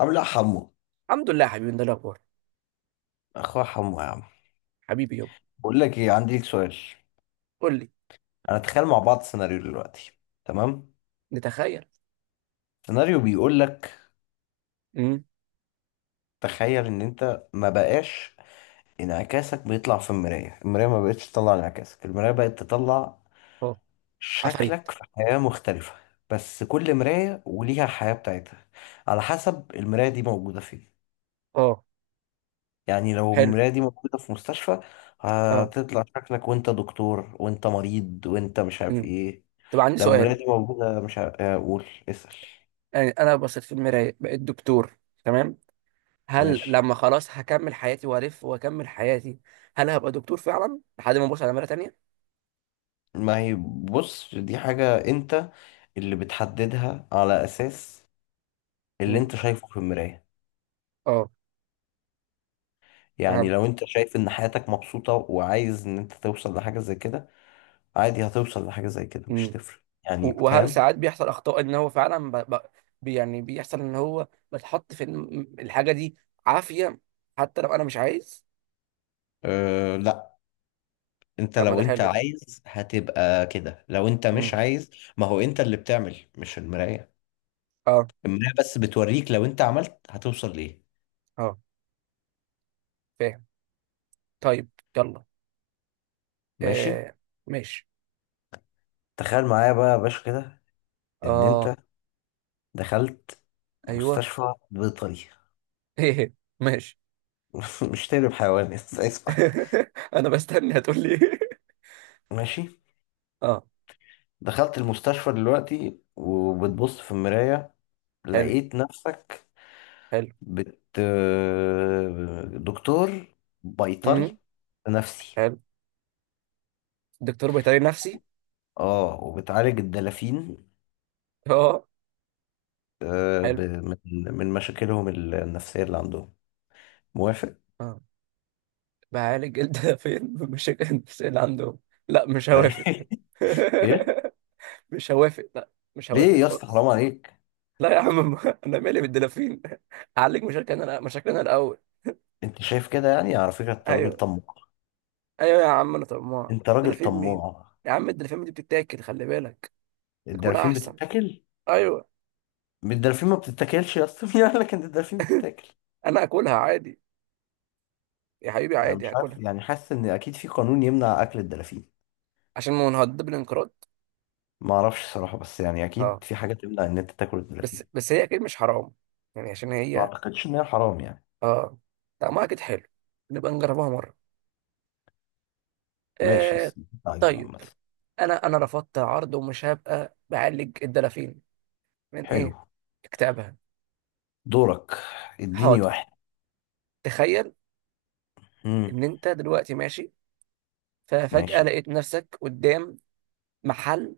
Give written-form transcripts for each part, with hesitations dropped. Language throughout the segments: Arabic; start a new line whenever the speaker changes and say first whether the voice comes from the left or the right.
left: عامل ايه يا حمو؟
right: الحمد لله يا حبيبي، ده الاخبار.
left: اخويا حمو يا عم.
right: حبيبي يابا.
left: بقول لك ايه؟ عندي لك سؤال.
right: قول لي.
left: انا تخيل مع بعض سيناريو دلوقتي. تمام.
right: نتخيل.
left: سيناريو بيقول لك:
right: امم.
left: تخيل ان انت ما بقاش. انعكاسك بيطلع في المرايه ما بقتش تطلع انعكاسك، المرايه بقت تطلع
right: اه. عفاريت.
left: شكلك في حياه مختلفه. بس كل مرايه وليها حياه بتاعتها، على حسب المرايه دي موجوده فين.
right: اه.
left: يعني لو
right: حلو.
left: المرايه دي موجوده في مستشفى،
right: اه.
left: هتطلع شكلك وانت دكتور وانت مريض وانت مش عارف
right: امم.
left: ايه.
right: طب، عندي
left: لو
right: سؤال.
left: مراتي موجودة مش هقول اسأل.
right: يعني انا بصيت في المرايه بقيت دكتور. تمام. هل
left: ماشي.
right: لما خلاص هكمل حياتي والف واكمل حياتي، هل هبقى دكتور فعلا لحد ما ابص على مرايه تانية؟
left: ما هي، بص دي حاجة انت اللي بتحددها على اساس اللي
right: امم.
left: انت شايفه في المراية.
right: اه.
left: يعني لو
right: فهمت.
left: انت شايف ان حياتك مبسوطة وعايز ان انت توصل لحاجة زي كده، عادي هتوصل لحاجة زي كده، مش
right: امم.
left: تفرق. يعني
right: وهل
left: فاهم؟
right: ساعات بيحصل اخطاء ان هو فعلا يعني بيحصل ان هو بتحط في الحاجه دي عافيه حتى لو انا مش عايز.
left: أه لا. انت
right: طب ما ده
left: لو انت
right: حلو ده.
left: عايز هتبقى كده، لو انت مش
right: امم.
left: عايز، ما هو انت اللي بتعمل مش المراية.
right: اه.
left: المراية بس بتوريك لو انت عملت هتوصل ليه.
right: اه. فاهم. طيب. يلا.
left: ماشي.
right: آه. ماشي.
left: تخيل معايا بقى يا باشا كده ان
right: اه.
left: انت دخلت
right: ايوه.
left: مستشفى بيطري.
right: ايه. ماشي.
left: مش تقلب حيوان، اسمع.
right: انا بستني هتقول لي إيه.
left: ماشي.
right: اه.
left: دخلت المستشفى دلوقتي وبتبص في المراية،
right: حلو
left: لقيت نفسك
right: حلو.
left: بت دكتور بيطري
right: امم.
left: نفسي.
right: حلو، دكتور بيطري نفسي.
left: اه، وبتعالج الدلافين
right: اه
left: آه، ب-
right: حلو
left: من من مشاكلهم النفسية اللي عندهم. موافق؟
right: اه. بعالج الدافين بمشاكل النفسية اللي عندهم. لا، مش هوافق.
left: ايه؟
right: مش هوافق، لا. مش هوافق
left: ليه يا اسطى،
right: خالص.
left: حرام عليك؟
right: لا يا عم، انا مالي بالدلافين. اعالج مشاكلنا انا، مشاكلنا الاول.
left: انت شايف كده؟ يعني على فكرة انت راجل
right: ايوه.
left: طماع.
right: ايوه يا عم، انا طماع.
left: انت راجل
right: دلافين مين؟
left: طماع.
right: يا عم الدلافين دي بتتاكل، خلي بالك. ناكلها
left: الدلافين
right: احسن.
left: بتتاكل؟
right: ايوه.
left: الدلافين ما بتتاكلش يا اسطى. مين قال لك ان الدلافين بتتاكل؟
right: انا اكلها عادي. يا حبيبي
left: انا
right: عادي
left: مش عارف
right: هاكلها.
left: يعني، حاسس ان اكيد في قانون يمنع اكل الدلافين.
right: عشان ما نهدد بالانقراض.
left: ما اعرفش الصراحه، بس يعني
right: اه،
left: اكيد في حاجه تمنع ان انت تاكل
right: بس
left: الدلافين.
right: بس هي اكيد مش حرام. يعني عشان
left: ما
right: هي.
left: اعتقدش ان هي حرام يعني.
right: اه. طعمها اكيد حلو. نبقى نجربها مره.
left: ماشي،
right: آه.
left: بس اللي أنت عايزه
right: طيب.
left: عامه.
right: انا رفضت عرض ومش هبقى بعالج الدلافين. من
left: حلو.
right: ايه؟ اكتئابها.
left: دورك. اديني
right: حاضر.
left: واحد.
right: تخيل
left: امم.
right: ان انت دلوقتي ماشي. ففجأة
left: ماشي.
right: لقيت نفسك قدام محل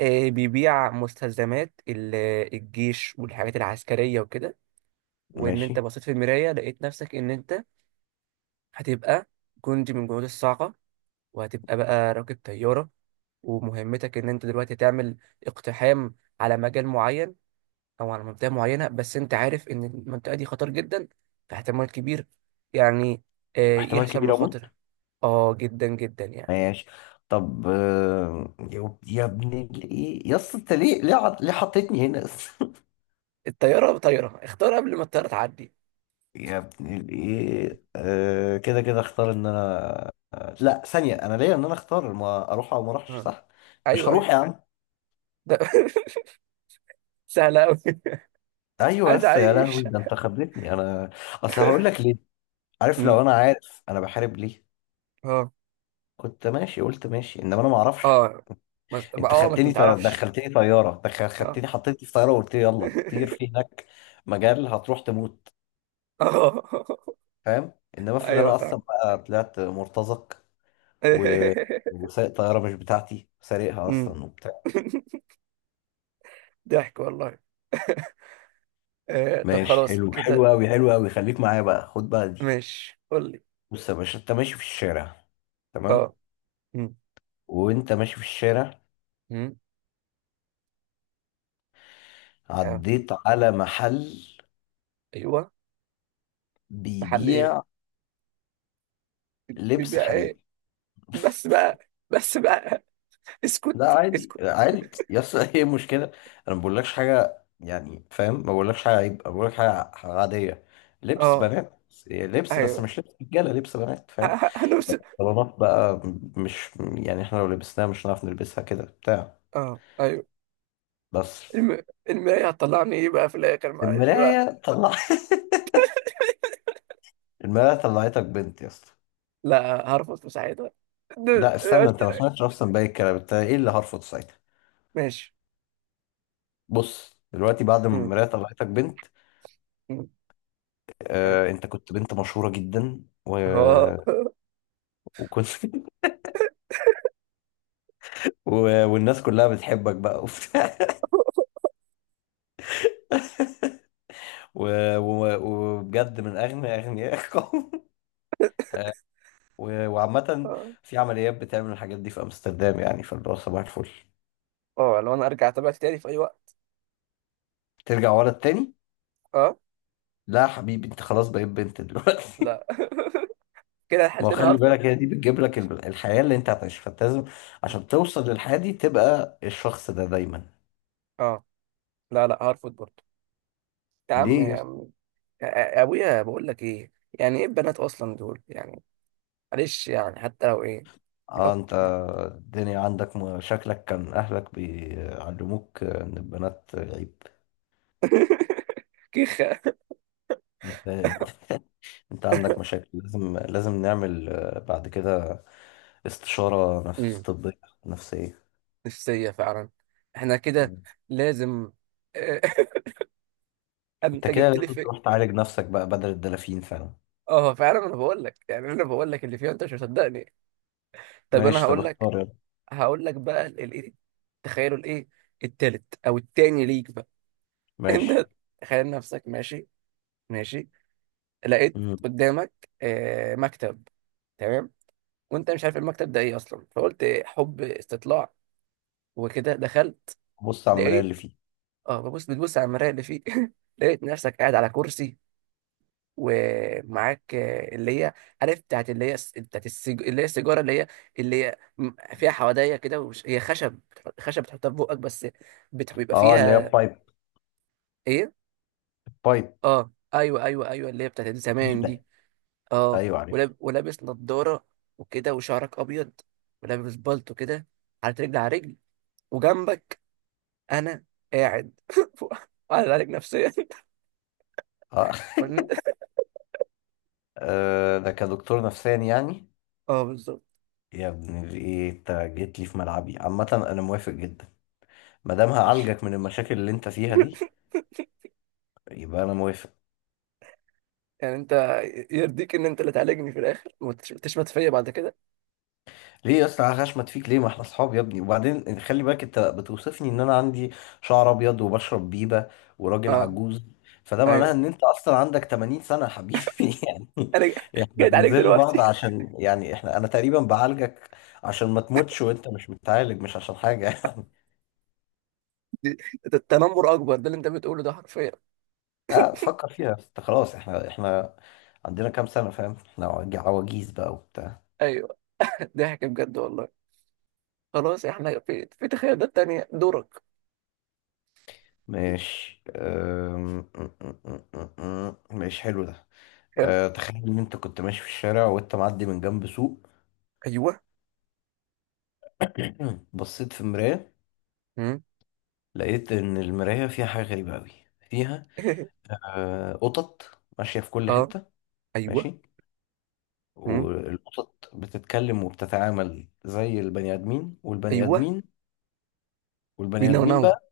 right: بيبيع مستلزمات الجيش والحاجات العسكرية وكده. وان انت
left: ماشي.
right: بصيت في المرايه، لقيت نفسك ان انت هتبقى جندي من جنود الصاعقه. وهتبقى بقى راكب طياره ومهمتك ان انت دلوقتي تعمل اقتحام على مجال معين او على منطقه معينه، بس انت عارف ان المنطقه دي خطر جدا. في احتمال كبير يعني
left: واحتمال
right: يحصل
left: كبير اموت؟
right: مخاطر. اه، جدا جدا يعني.
left: ماشي. طب يا ابن ايه يا اسطى، انت ليه؟ ليه حطيتني هنا؟
right: طياره، اختار قبل ما الطياره تعدي.
left: يا ابن الايه، آه كده اختار ان انا. لا ثانية، انا ليا ان انا اختار ما اروح او ما اروحش،
right: آه.
left: صح؟ مش
right: ايوه
left: هروح
right: ايوه.
left: يا عم.
right: ده سهله قوي.
left: ايوه،
right: عايز
left: بس يا لهوي
right: اعيش.
left: ده انت خبرتني انا. اصل هقول لك ليه. عارف لو
right: مم.
left: انا عارف انا بحارب ليه،
right: اه
left: كنت ماشي قلت ماشي، انما انا ما اعرفش.
right: اه. ما-
left: انت
right: اه، ما انت
left: خدتني طيارة،
right: متعرفش.
left: دخلتني طيارة دخل
right: اه.
left: خدتني حطيتني في طيارة وقلت لي يلا طير في هناك مجال هتروح تموت.
right: اه،
left: فاهم؟ انما افرض
right: ايوه
left: انا اصلا
right: فعلا.
left: بقى طلعت مرتزق و... وسايق طيارة مش بتاعتي، سارقها
right: أمم.
left: اصلا وبتاع.
right: ضحك والله. طب
left: ماشي،
right: خلاص
left: حلو. حلو
right: كده.
left: قوي، حلو قوي. خليك معايا بقى، خد بقى دي.
right: ماشي، قول لي.
left: بص يا باشا انت ماشي في الشارع. تمام.
right: اه. أمم.
left: وانت ماشي في الشارع،
right: أمم. آه،
left: عديت على محل
right: ايوه. محل ايه؟
left: بيبيع لبس
right: بيبيع ايه؟
left: حريمي.
right: بس بقى، بس بقى.
left: لا
right: اسكت
left: عادي،
right: اسكت.
left: عادي يا اسطى. ايه المشكله؟ انا ما بقولكش حاجه يعني، فاهم؟ ما بقولكش حاجه عيب، أنا بقولك حاجه عاديه. لبس
right: اه،
left: بنات. لبس، بس
right: ايوه.
left: مش لبس رجاله، لبس بنات، فاهم؟
right: هنوصل.
left: طالما بقى مش يعني احنا لو لبسناها مش هنعرف نلبسها كده بتاع.
right: اه، ايوه.
left: بس،
right: الم... المراية هتطلعني ايه بقى في الاخر، معلش بقى؟
left: المراية طلع المراية طلعتك بنت يا اسطى.
right: لا، هرفض مساعدة.
left: لا استنى،
right: قلت
left: انت ما
right: لك.
left: سمعتش اصلا باقي الكلام. انت ايه اللي هرفض ساعتها؟
right: ماشي.
left: بص دلوقتي بعد ما
right: أمم.
left: المراية طلعتك بنت،
right: أمم. حلو.
left: آه انت كنت بنت مشهورة جدا، و...
right: اه.
left: وكنت و... والناس كلها بتحبك بقى وبتاع. و... و... وبجد من اغنى اغنياء القوم. آه، و... وعامة
right: اه.
left: في عمليات بتعمل الحاجات دي في امستردام، يعني فاللي هو صباح الفل.
right: اه، لو انا ارجع اتابع تاني في اي وقت.
left: ترجع ورا التاني؟
right: اه.
left: لا يا حبيبي، انت خلاص بقيت بنت دلوقتي.
right: لا. كده
left: ما هو
right: الحالتين
left: خلي
right: هرفض.
left: بالك هي دي بتجيب لك الحياة اللي انت هتعيشها، فانت لازم عشان توصل للحياة دي تبقى الشخص ده دايما.
right: اه، لا لا هرفض برضه. يا عم
left: ليه
right: يا عم. يا ابويا، بقول لك ايه؟ يعني ايه البنات اصلا دول يعني؟ معلش يعني حتى لو ايه.
left: اه؟
right: لو.
left: انت الدنيا عندك شكلك كان اهلك بيعلموك ان البنات عيب.
right: كيخه.
left: انت انت عندك مشاكل، لازم لازم نعمل بعد كده استشارة نفس
right: أمم.
left: طبية، نفسية.
right: نفسيه فعلا. احنا كده
left: مم.
right: لازم.
left: انت
right: انت
left: كده
right: جبت لي
left: لازم
right: في.
left: تروح تعالج نفسك بقى بدل الدلافين فعلا.
right: اه فعلا، انا بقول لك يعني انا بقول لك اللي فيها انت مش مصدقني. طب انا
left: ماشي طب
right: هقول
left: اختار
right: لك.
left: يلا.
right: هقول لك بقى الايه. تخيلوا الايه. التالت او التاني ليك بقى.
left: ماشي.
right: انت تخيل نفسك ماشي. ماشي. لقيت
left: مم.
right: قدامك مكتب. تمام. وانت مش عارف المكتب ده ايه اصلا، فقلت حب استطلاع. وكده دخلت.
left: بص على المراية اللي
right: لقيت.
left: فيه.
right: اه، بتبص على المرايه اللي فيه. لقيت نفسك قاعد على كرسي ومعاك اللي هي عارف بتاعت اللي هي بتاعت اللي هي السيجاره اللي هي اللي هي فيها حوادية كده هي خشب. خشب بتحطها في بقك بس. بيبقى
left: اه اللي هي
right: فيها.
left: بايب.
right: ايه؟
left: بايب.
right: اه، ايوه ايوه ايوه، اللي هي بتاعت زمان
left: بيبة.
right: دي. اه،
left: ايوه عارف.
right: ولابس نضارة وكده وشعرك أبيض. ولابس بالطو كده، حاطط رجل على رجل. وجنبك أنا قاعد وقاعد عليك نفسيا.
left: اه
right: وإن أنت.
left: ده كدكتور نفساني يعني.
right: اه، بالظبط.
left: يا ابن الايه انت جيت لي في ملعبي، عامة انا موافق جدا. ما دام
right: ماشي.
left: هعالجك من المشاكل اللي انت فيها دي، يبقى انا موافق.
right: يعني أنت يرضيك إن أنت اللي تعالجني في الآخر وتشمت فيا بعد كده؟
left: ليه يا اسطى هشمت فيك ليه؟ ما احنا اصحاب يا ابني. وبعدين خلي بالك انت بتوصفني ان انا عندي شعر ابيض وبشرب بيبة وراجل
right: اه،
left: عجوز. فده معناه
right: أيوه.
left: ان انت اصلا عندك 80 سنة يا حبيبي. يعني
right: أنا
left: احنا
right: جيت عليك
left: بنذل بعض
right: دلوقتي.
left: عشان يعني انا تقريبا بعالجك عشان ما تموتش وانت مش متعالج، مش عشان حاجة يعني.
right: دي- ده التنمر أكبر، ده اللي أنت بتقوله ده حرفيا.
left: اه فكر فيها انت. خلاص احنا عندنا كام سنة؟ فاهم احنا عواجيز بقى وبتاع.
right: أيوه. ضحك بجد والله. خلاص، إحنا في تخيلات تانية. دورك.
left: ماشي. أم، أم، أم، أم، أم. ماشي، حلو ده.
right: حلو.
left: تخيل ان انت كنت ماشي في الشارع وانت معدي من جنب سوق.
right: أيوه.
left: بصيت في المراية،
right: مم.
left: لقيت ان المراية فيها حاجة غريبة قوي، فيها قطط ماشية في كل
right: اه.
left: حتة.
right: ايوه.
left: ماشي.
right: مم.
left: والقطط بتتكلم وبتتعامل زي البني ادمين، والبني
right: ايوه.
left: ادمين
right: بينا وناو.
left: بقى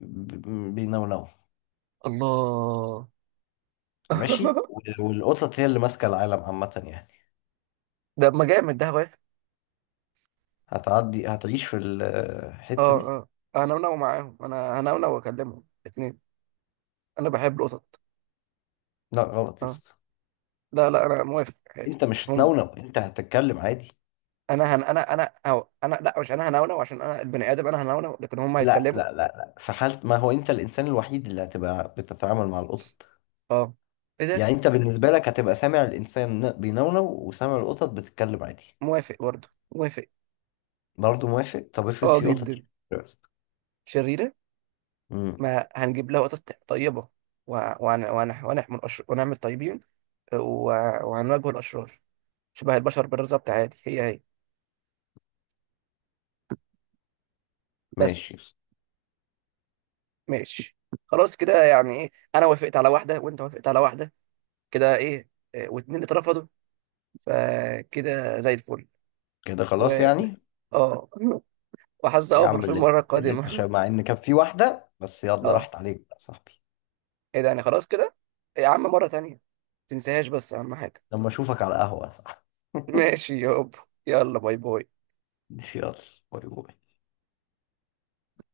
left: ب- بينونوا.
right: الله.
left: ماشي و- والقطط هي اللي ماسكة العالم عامة يعني.
right: ده، ما جامد ده، واقف.
left: هتعدي هتعيش في الحتة
right: اه.
left: دي؟
right: اه انا وناو معاهم، انا هنونو واكلمهم اتنين. انا بحب القطط.
left: لا غلط يا
right: اه،
left: اسطى.
right: لا لا انا موافق عادي.
left: انت مش
right: هم.
left: هتنونو، انت هتتكلم عادي.
right: انا أو انا، لا، مش انا هنونو عشان انا البني ادم انا هنونو لكن هم
left: لا
right: هيتكلموا.
left: لا لا لا، في حالة ما هو انت الانسان الوحيد اللي هتبقى بتتعامل مع القطط.
right: اه. ايه ده؟
left: يعني انت بالنسبة لك هتبقى سامع الانسان بينونو وسامع القطط بتتكلم عادي.
right: موافق برضه. موافق.
left: برضه موافق؟ طب افرض
right: اه،
left: في قطط.
right: جدا. شريره.
left: امم.
right: ما هنجيب لها قطط طيبه. وهنعمل ونعمل طيبين. و- وهنواجه الاشرار. شبه البشر بالظبط، عادي، هي هي.
left: ماشي
right: بس.
left: يا اسطى.
right: ماشي. خلاص كده، يعني ايه؟ انا وافقت على واحده وانت وافقت على واحده. كده، ايه؟ واتنين اللي اترفضوا، فكده زي الفل.
left: كده خلاص
right: و
left: يعني.
right: اه وحظ
left: يا
right: اوفر
left: عم
right: في المره
left: اللي انت
right: القادمه.
left: شايف، مع ان كان في واحدة بس يلا
right: اه.
left: راحت عليك بقى يا صاحبي.
right: ايه ده؟ يعني خلاص كده. يا عم مره تانية، تنساهاش بس اهم حاجه.
left: لما اشوفك على قهوة، صح.
right: ماشي يابا. يلا باي باي.
left: يلا باي باي.